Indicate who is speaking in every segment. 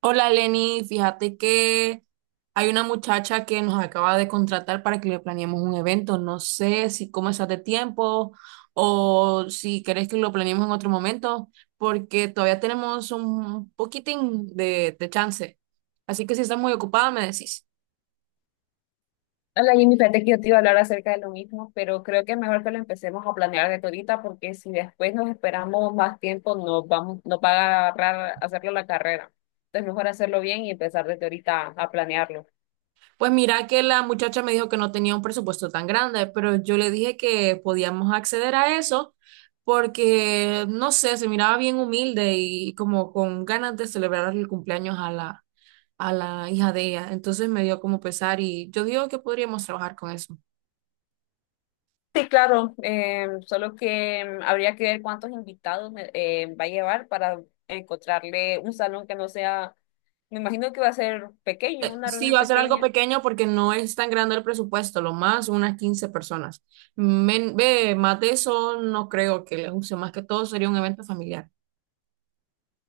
Speaker 1: Hola Lenny, fíjate que hay una muchacha que nos acaba de contratar para que le planeemos un evento. No sé si cómo estás de tiempo o si querés que lo planeemos en otro momento, porque todavía tenemos un poquitín de chance. Así que si estás muy ocupada, me decís.
Speaker 2: Hola Jimmy, fíjate que yo te iba a hablar acerca de lo mismo, pero creo que es mejor que lo empecemos a planear desde ahorita, porque si después nos esperamos más tiempo, nos va a agarrar hacerlo la carrera. Entonces mejor hacerlo bien y empezar desde ahorita a planearlo.
Speaker 1: Pues mira que la muchacha me dijo que no tenía un presupuesto tan grande, pero yo le dije que podíamos acceder a eso porque, no sé, se miraba bien humilde y como con ganas de celebrar el cumpleaños a a la hija de ella. Entonces me dio como pesar y yo digo que podríamos trabajar con eso.
Speaker 2: Sí, claro, solo que habría que ver cuántos invitados va a llevar para encontrarle un salón que no sea, me imagino que va a ser pequeño, una
Speaker 1: Sí,
Speaker 2: reunión
Speaker 1: va a ser algo
Speaker 2: pequeña.
Speaker 1: pequeño porque no es tan grande el presupuesto, lo más unas 15 personas. Ve, más de eso no creo que les use, más que todo sería un evento familiar.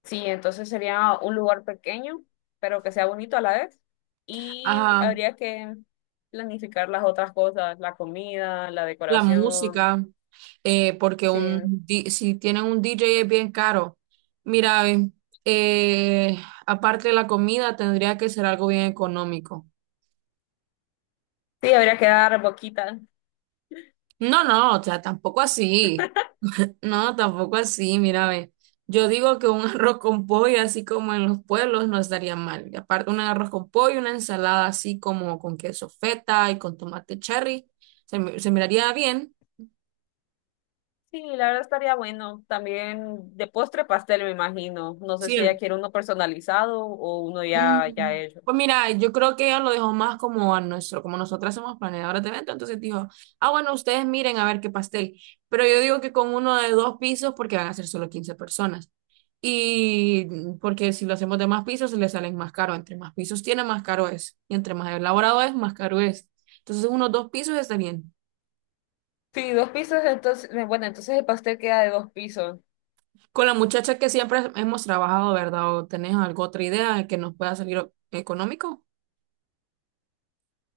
Speaker 2: Sí, entonces sería un lugar pequeño, pero que sea bonito a la vez. Y
Speaker 1: Ajá.
Speaker 2: habría que planificar las otras cosas, la comida, la
Speaker 1: La
Speaker 2: decoración.
Speaker 1: música, porque
Speaker 2: Sí,
Speaker 1: si tienen un DJ es bien caro. Mira, eh, aparte de la comida, tendría que ser algo bien económico.
Speaker 2: sí, habría que dar boquita.
Speaker 1: No, no, o sea, tampoco así. No, tampoco así, mira, ve. Yo digo que un arroz con pollo, así como en los pueblos, no estaría mal. Y aparte, un arroz con pollo, una ensalada así como con queso feta y con tomate cherry, se miraría bien.
Speaker 2: Sí, la verdad estaría bueno. También de postre pastel, me imagino. No sé si ella
Speaker 1: Sí.
Speaker 2: quiere uno personalizado o uno ya hecho.
Speaker 1: Pues mira, yo creo que ella lo dejó más como a nuestro, como nosotras somos planeadoras de evento, entonces dijo, ah, bueno, ustedes miren a ver qué pastel. Pero yo digo que con uno de dos pisos, porque van a ser solo 15 personas. Y porque si lo hacemos de más pisos, se le salen más caro. Entre más pisos tiene, más caro es. Y entre más elaborado es, más caro es. Entonces, unos dos pisos está bien.
Speaker 2: Sí, dos pisos, entonces, bueno, entonces el pastel queda de dos pisos.
Speaker 1: Con la muchacha que siempre hemos trabajado, ¿verdad? ¿O tenés alguna otra idea que nos pueda salir económico?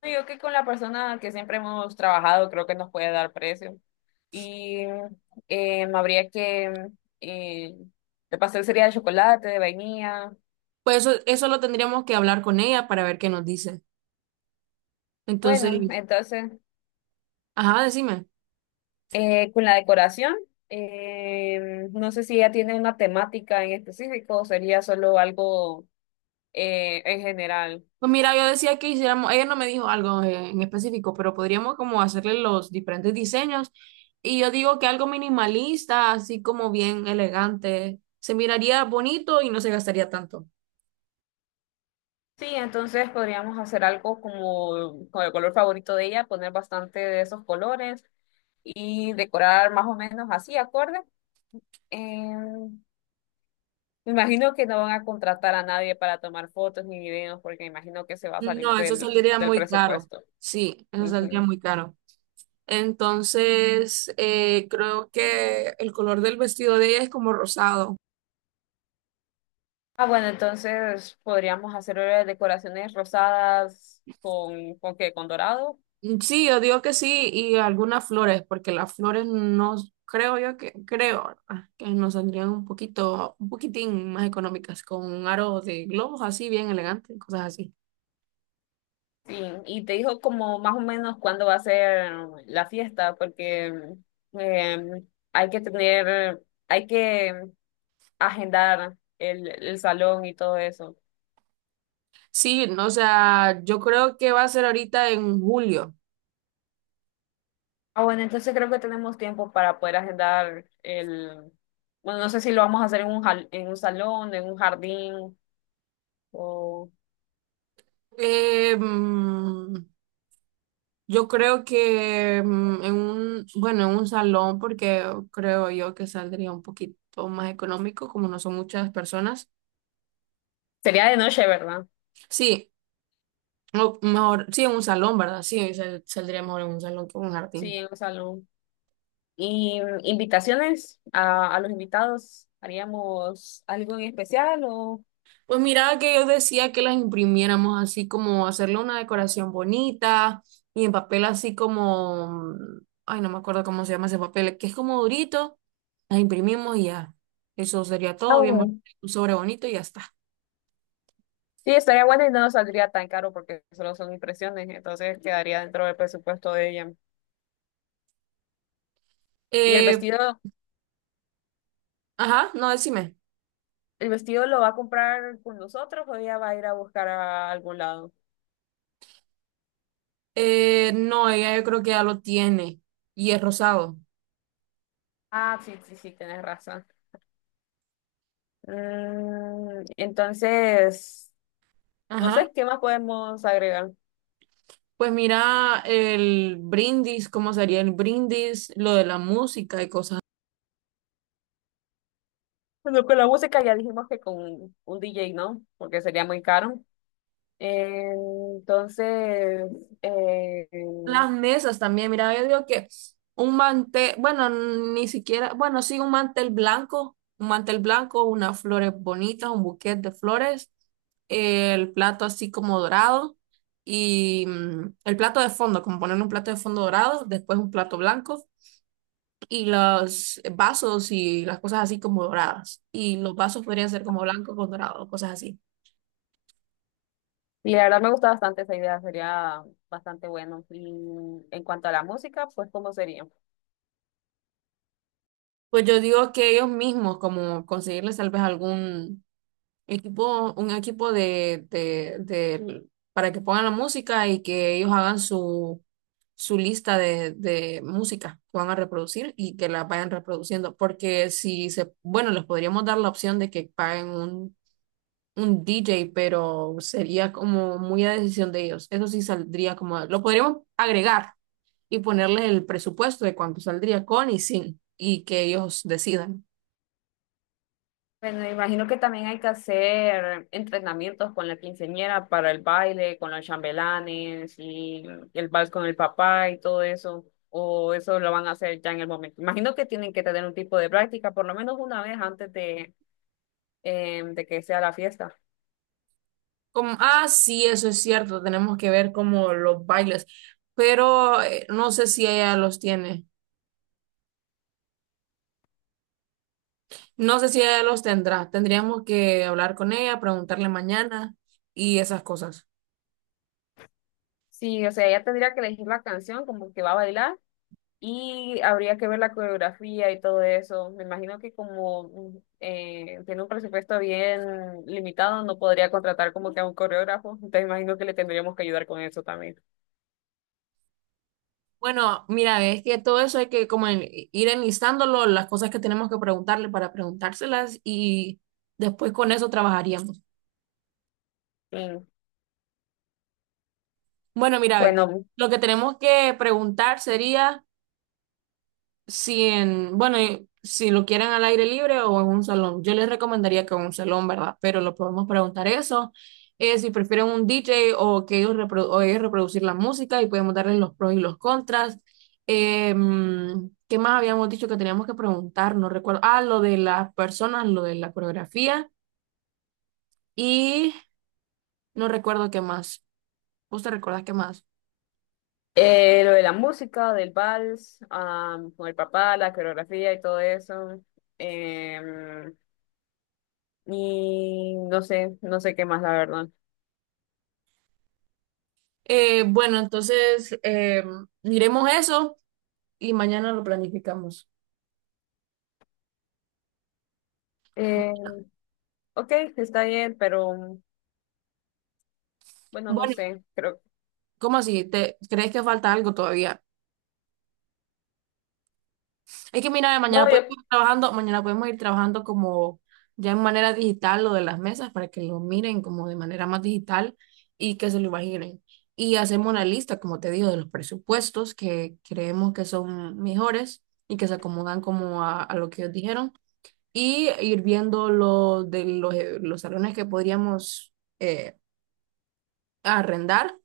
Speaker 2: Yo que con la persona que siempre hemos trabajado, creo que nos puede dar precio. Y habría que eh, el pastel sería de chocolate, de vainilla.
Speaker 1: Pues eso lo tendríamos que hablar con ella para ver qué nos dice. Entonces,
Speaker 2: Bueno, entonces
Speaker 1: ajá, decime.
Speaker 2: con la decoración, no sé si ella tiene una temática en específico o sería solo algo en general.
Speaker 1: Pues mira, yo decía que hiciéramos, ella no me dijo algo en específico, pero podríamos como hacerle los diferentes diseños. Y yo digo que algo minimalista, así como bien elegante, se miraría bonito y no se gastaría tanto.
Speaker 2: Sí, entonces podríamos hacer algo como con el color favorito de ella, poner bastante de esos colores y decorar más o menos así, acorde. Em, Me imagino que no van a contratar a nadie para tomar fotos ni videos porque imagino que se va a salir
Speaker 1: No, eso saldría
Speaker 2: del
Speaker 1: muy caro.
Speaker 2: presupuesto.
Speaker 1: Sí, eso saldría
Speaker 2: Ujú.
Speaker 1: muy caro. Entonces, creo que el color del vestido de ella es como rosado.
Speaker 2: Ah, bueno, entonces podríamos hacer decoraciones rosadas ¿con qué? ¿Con dorado?
Speaker 1: Sí, yo digo que sí, y algunas flores, porque las flores no, creo yo que, creo que nos saldrían un poquito, un poquitín más económicas, con un aro de globos así, bien elegante, cosas así.
Speaker 2: Sí. Y te dijo como más o menos cuándo va a ser la fiesta porque eh, hay que hay que agendar el salón y todo eso.
Speaker 1: Sí, no, o sea, yo creo que va a ser ahorita en julio.
Speaker 2: Ah, bueno, entonces creo que tenemos tiempo para poder agendar el... Bueno, no sé si lo vamos a hacer en en un salón, en un jardín, o...
Speaker 1: Eh, mm, yo creo que bueno, en un salón, porque creo yo que saldría un poquito más económico, como no son muchas personas.
Speaker 2: Sería de noche, ¿verdad?
Speaker 1: Sí. O mejor, sí, en un salón, ¿verdad? Sí, saldría mejor en un salón que en un
Speaker 2: Sí,
Speaker 1: jardín.
Speaker 2: en un salón. ¿Y invitaciones a los invitados? ¿Haríamos algo en especial o...?
Speaker 1: Pues mira que yo decía que las imprimiéramos así como hacerle una decoración bonita y en papel así como, no me acuerdo cómo se llama ese papel, que es como durito, las imprimimos y ya. Eso sería
Speaker 2: Ah,
Speaker 1: todo bien bonito,
Speaker 2: bueno.
Speaker 1: un sobre bonito y ya está.
Speaker 2: Sí, estaría bueno y no nos saldría tan caro porque solo son impresiones, entonces quedaría dentro del presupuesto de ella. ¿Y
Speaker 1: Eh, ajá, no, decime.
Speaker 2: el vestido lo va a comprar con nosotros o ella va a ir a buscar a algún lado?
Speaker 1: No, ella yo creo que ya lo tiene y es rosado.
Speaker 2: Ah, sí, sí, sí, tienes razón. Mm, entonces, no
Speaker 1: Ajá.
Speaker 2: sé, ¿qué más podemos agregar?
Speaker 1: Pues mira, el brindis, cómo sería el brindis, lo de la música y cosas.
Speaker 2: Bueno, con la música ya dijimos que con un DJ no, porque sería muy caro. Eh, entonces, eh,
Speaker 1: Las mesas también, mira, yo digo que un mantel, bueno, ni siquiera, bueno, sí, un mantel blanco, unas flores bonitas, un buquete de flores, el plato así como dorado y el plato de fondo, como poner un plato de fondo dorado, después un plato blanco y los vasos y las cosas así como doradas. Y los vasos podrían ser como blancos con dorado, cosas así.
Speaker 2: y la verdad me gusta bastante esa idea, sería bastante bueno. Y en cuanto a la música, pues, ¿cómo sería?
Speaker 1: Pues yo digo que ellos mismos, como conseguirles tal vez algún equipo, un equipo para que pongan la música y que ellos hagan su, su lista de música que van a reproducir y que la vayan reproduciendo. Porque si se, bueno, les podríamos dar la opción de que paguen un DJ, pero sería como muy a decisión de ellos. Eso sí saldría como, lo podríamos agregar y ponerle el presupuesto de cuánto saldría con y sin, y que ellos decidan.
Speaker 2: Bueno, me imagino que también hay que hacer entrenamientos con la quinceañera para el baile, con los chambelanes y el vals con el papá y todo eso. O eso lo van a hacer ya en el momento. Imagino que tienen que tener un tipo de práctica, por lo menos una vez antes de, de que sea la fiesta.
Speaker 1: Como, ah, sí, eso es cierto, tenemos que ver como los bailes, pero no sé si ella los tiene, no sé si ella los tendrá, tendríamos que hablar con ella, preguntarle mañana y esas cosas.
Speaker 2: Sí, o sea, ella tendría que elegir la canción como que va a bailar. Y habría que ver la coreografía y todo eso. Me imagino que como tiene un presupuesto bien limitado, no podría contratar como que a un coreógrafo. Entonces imagino que le tendríamos que ayudar con eso también.
Speaker 1: Bueno, mira, es que todo eso hay que como ir enlistándolo, las cosas que tenemos que preguntarle para preguntárselas y después con eso trabajaríamos.
Speaker 2: Sí.
Speaker 1: Bueno, mira, ve,
Speaker 2: Bueno,
Speaker 1: lo que tenemos que preguntar sería... si en, bueno, y si lo quieren al aire libre o en un salón, yo les recomendaría que en un salón, ¿verdad? Pero lo podemos preguntar eso, si prefieren un DJ o que o ellos reproducir la música y podemos darles los pros y los contras. ¿Qué más habíamos dicho que teníamos que preguntar? No recuerdo. Ah, lo de las personas, lo de la coreografía y no recuerdo qué más. ¿Vos te recuerdas qué más?
Speaker 2: lo de la música, del vals, con el papá, la coreografía y todo eso. Em, y no sé, no sé qué más, la verdad.
Speaker 1: Bueno, entonces miremos eso y mañana lo planificamos.
Speaker 2: Em, ok, está bien, pero bueno, no
Speaker 1: Bueno,
Speaker 2: sé. Creo,
Speaker 1: ¿cómo así? ¿Te crees que falta algo todavía? Es que mira, mañana
Speaker 2: no,
Speaker 1: podemos
Speaker 2: yo
Speaker 1: ir trabajando, mañana podemos ir trabajando como ya en manera digital lo de las mesas para que lo miren como de manera más digital y que se lo imaginen. Y hacemos una lista, como te digo, de los presupuestos que creemos que son mejores y que se acomodan como a lo que ellos dijeron y ir viendo lo de los salones que podríamos eh, arrendar.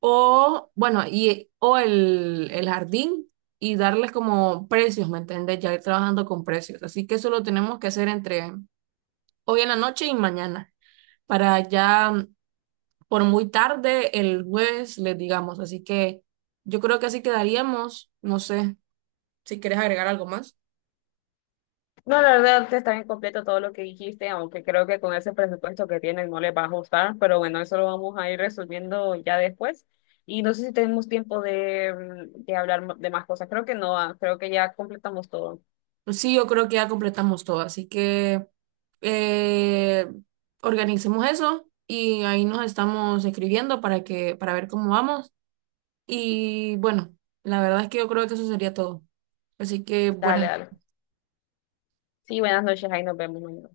Speaker 1: O, bueno, y, o el jardín y darles como precios, ¿me entendés? Ya ir trabajando con precios. Así que eso lo tenemos que hacer entre hoy en la noche y mañana, para ya por muy tarde el jueves les digamos. Así que yo creo que así quedaríamos. No sé si quieres agregar algo más.
Speaker 2: No, la verdad está bien completo todo lo que dijiste, aunque creo que con ese presupuesto que tienen no les va a ajustar, pero bueno, eso lo vamos a ir resolviendo ya después. Y no sé si tenemos tiempo de, de hablar de más cosas. Creo que no, ah, creo que ya completamos todo.
Speaker 1: Sí, yo creo que ya completamos todo. Así que eh, organicemos eso y ahí nos estamos escribiendo para que, para ver cómo vamos. Y bueno, la verdad es que yo creo que eso sería todo. Así que buenas
Speaker 2: Dale,
Speaker 1: noches.
Speaker 2: dale. Sí, buenas noches, ahí nos vemos mañana.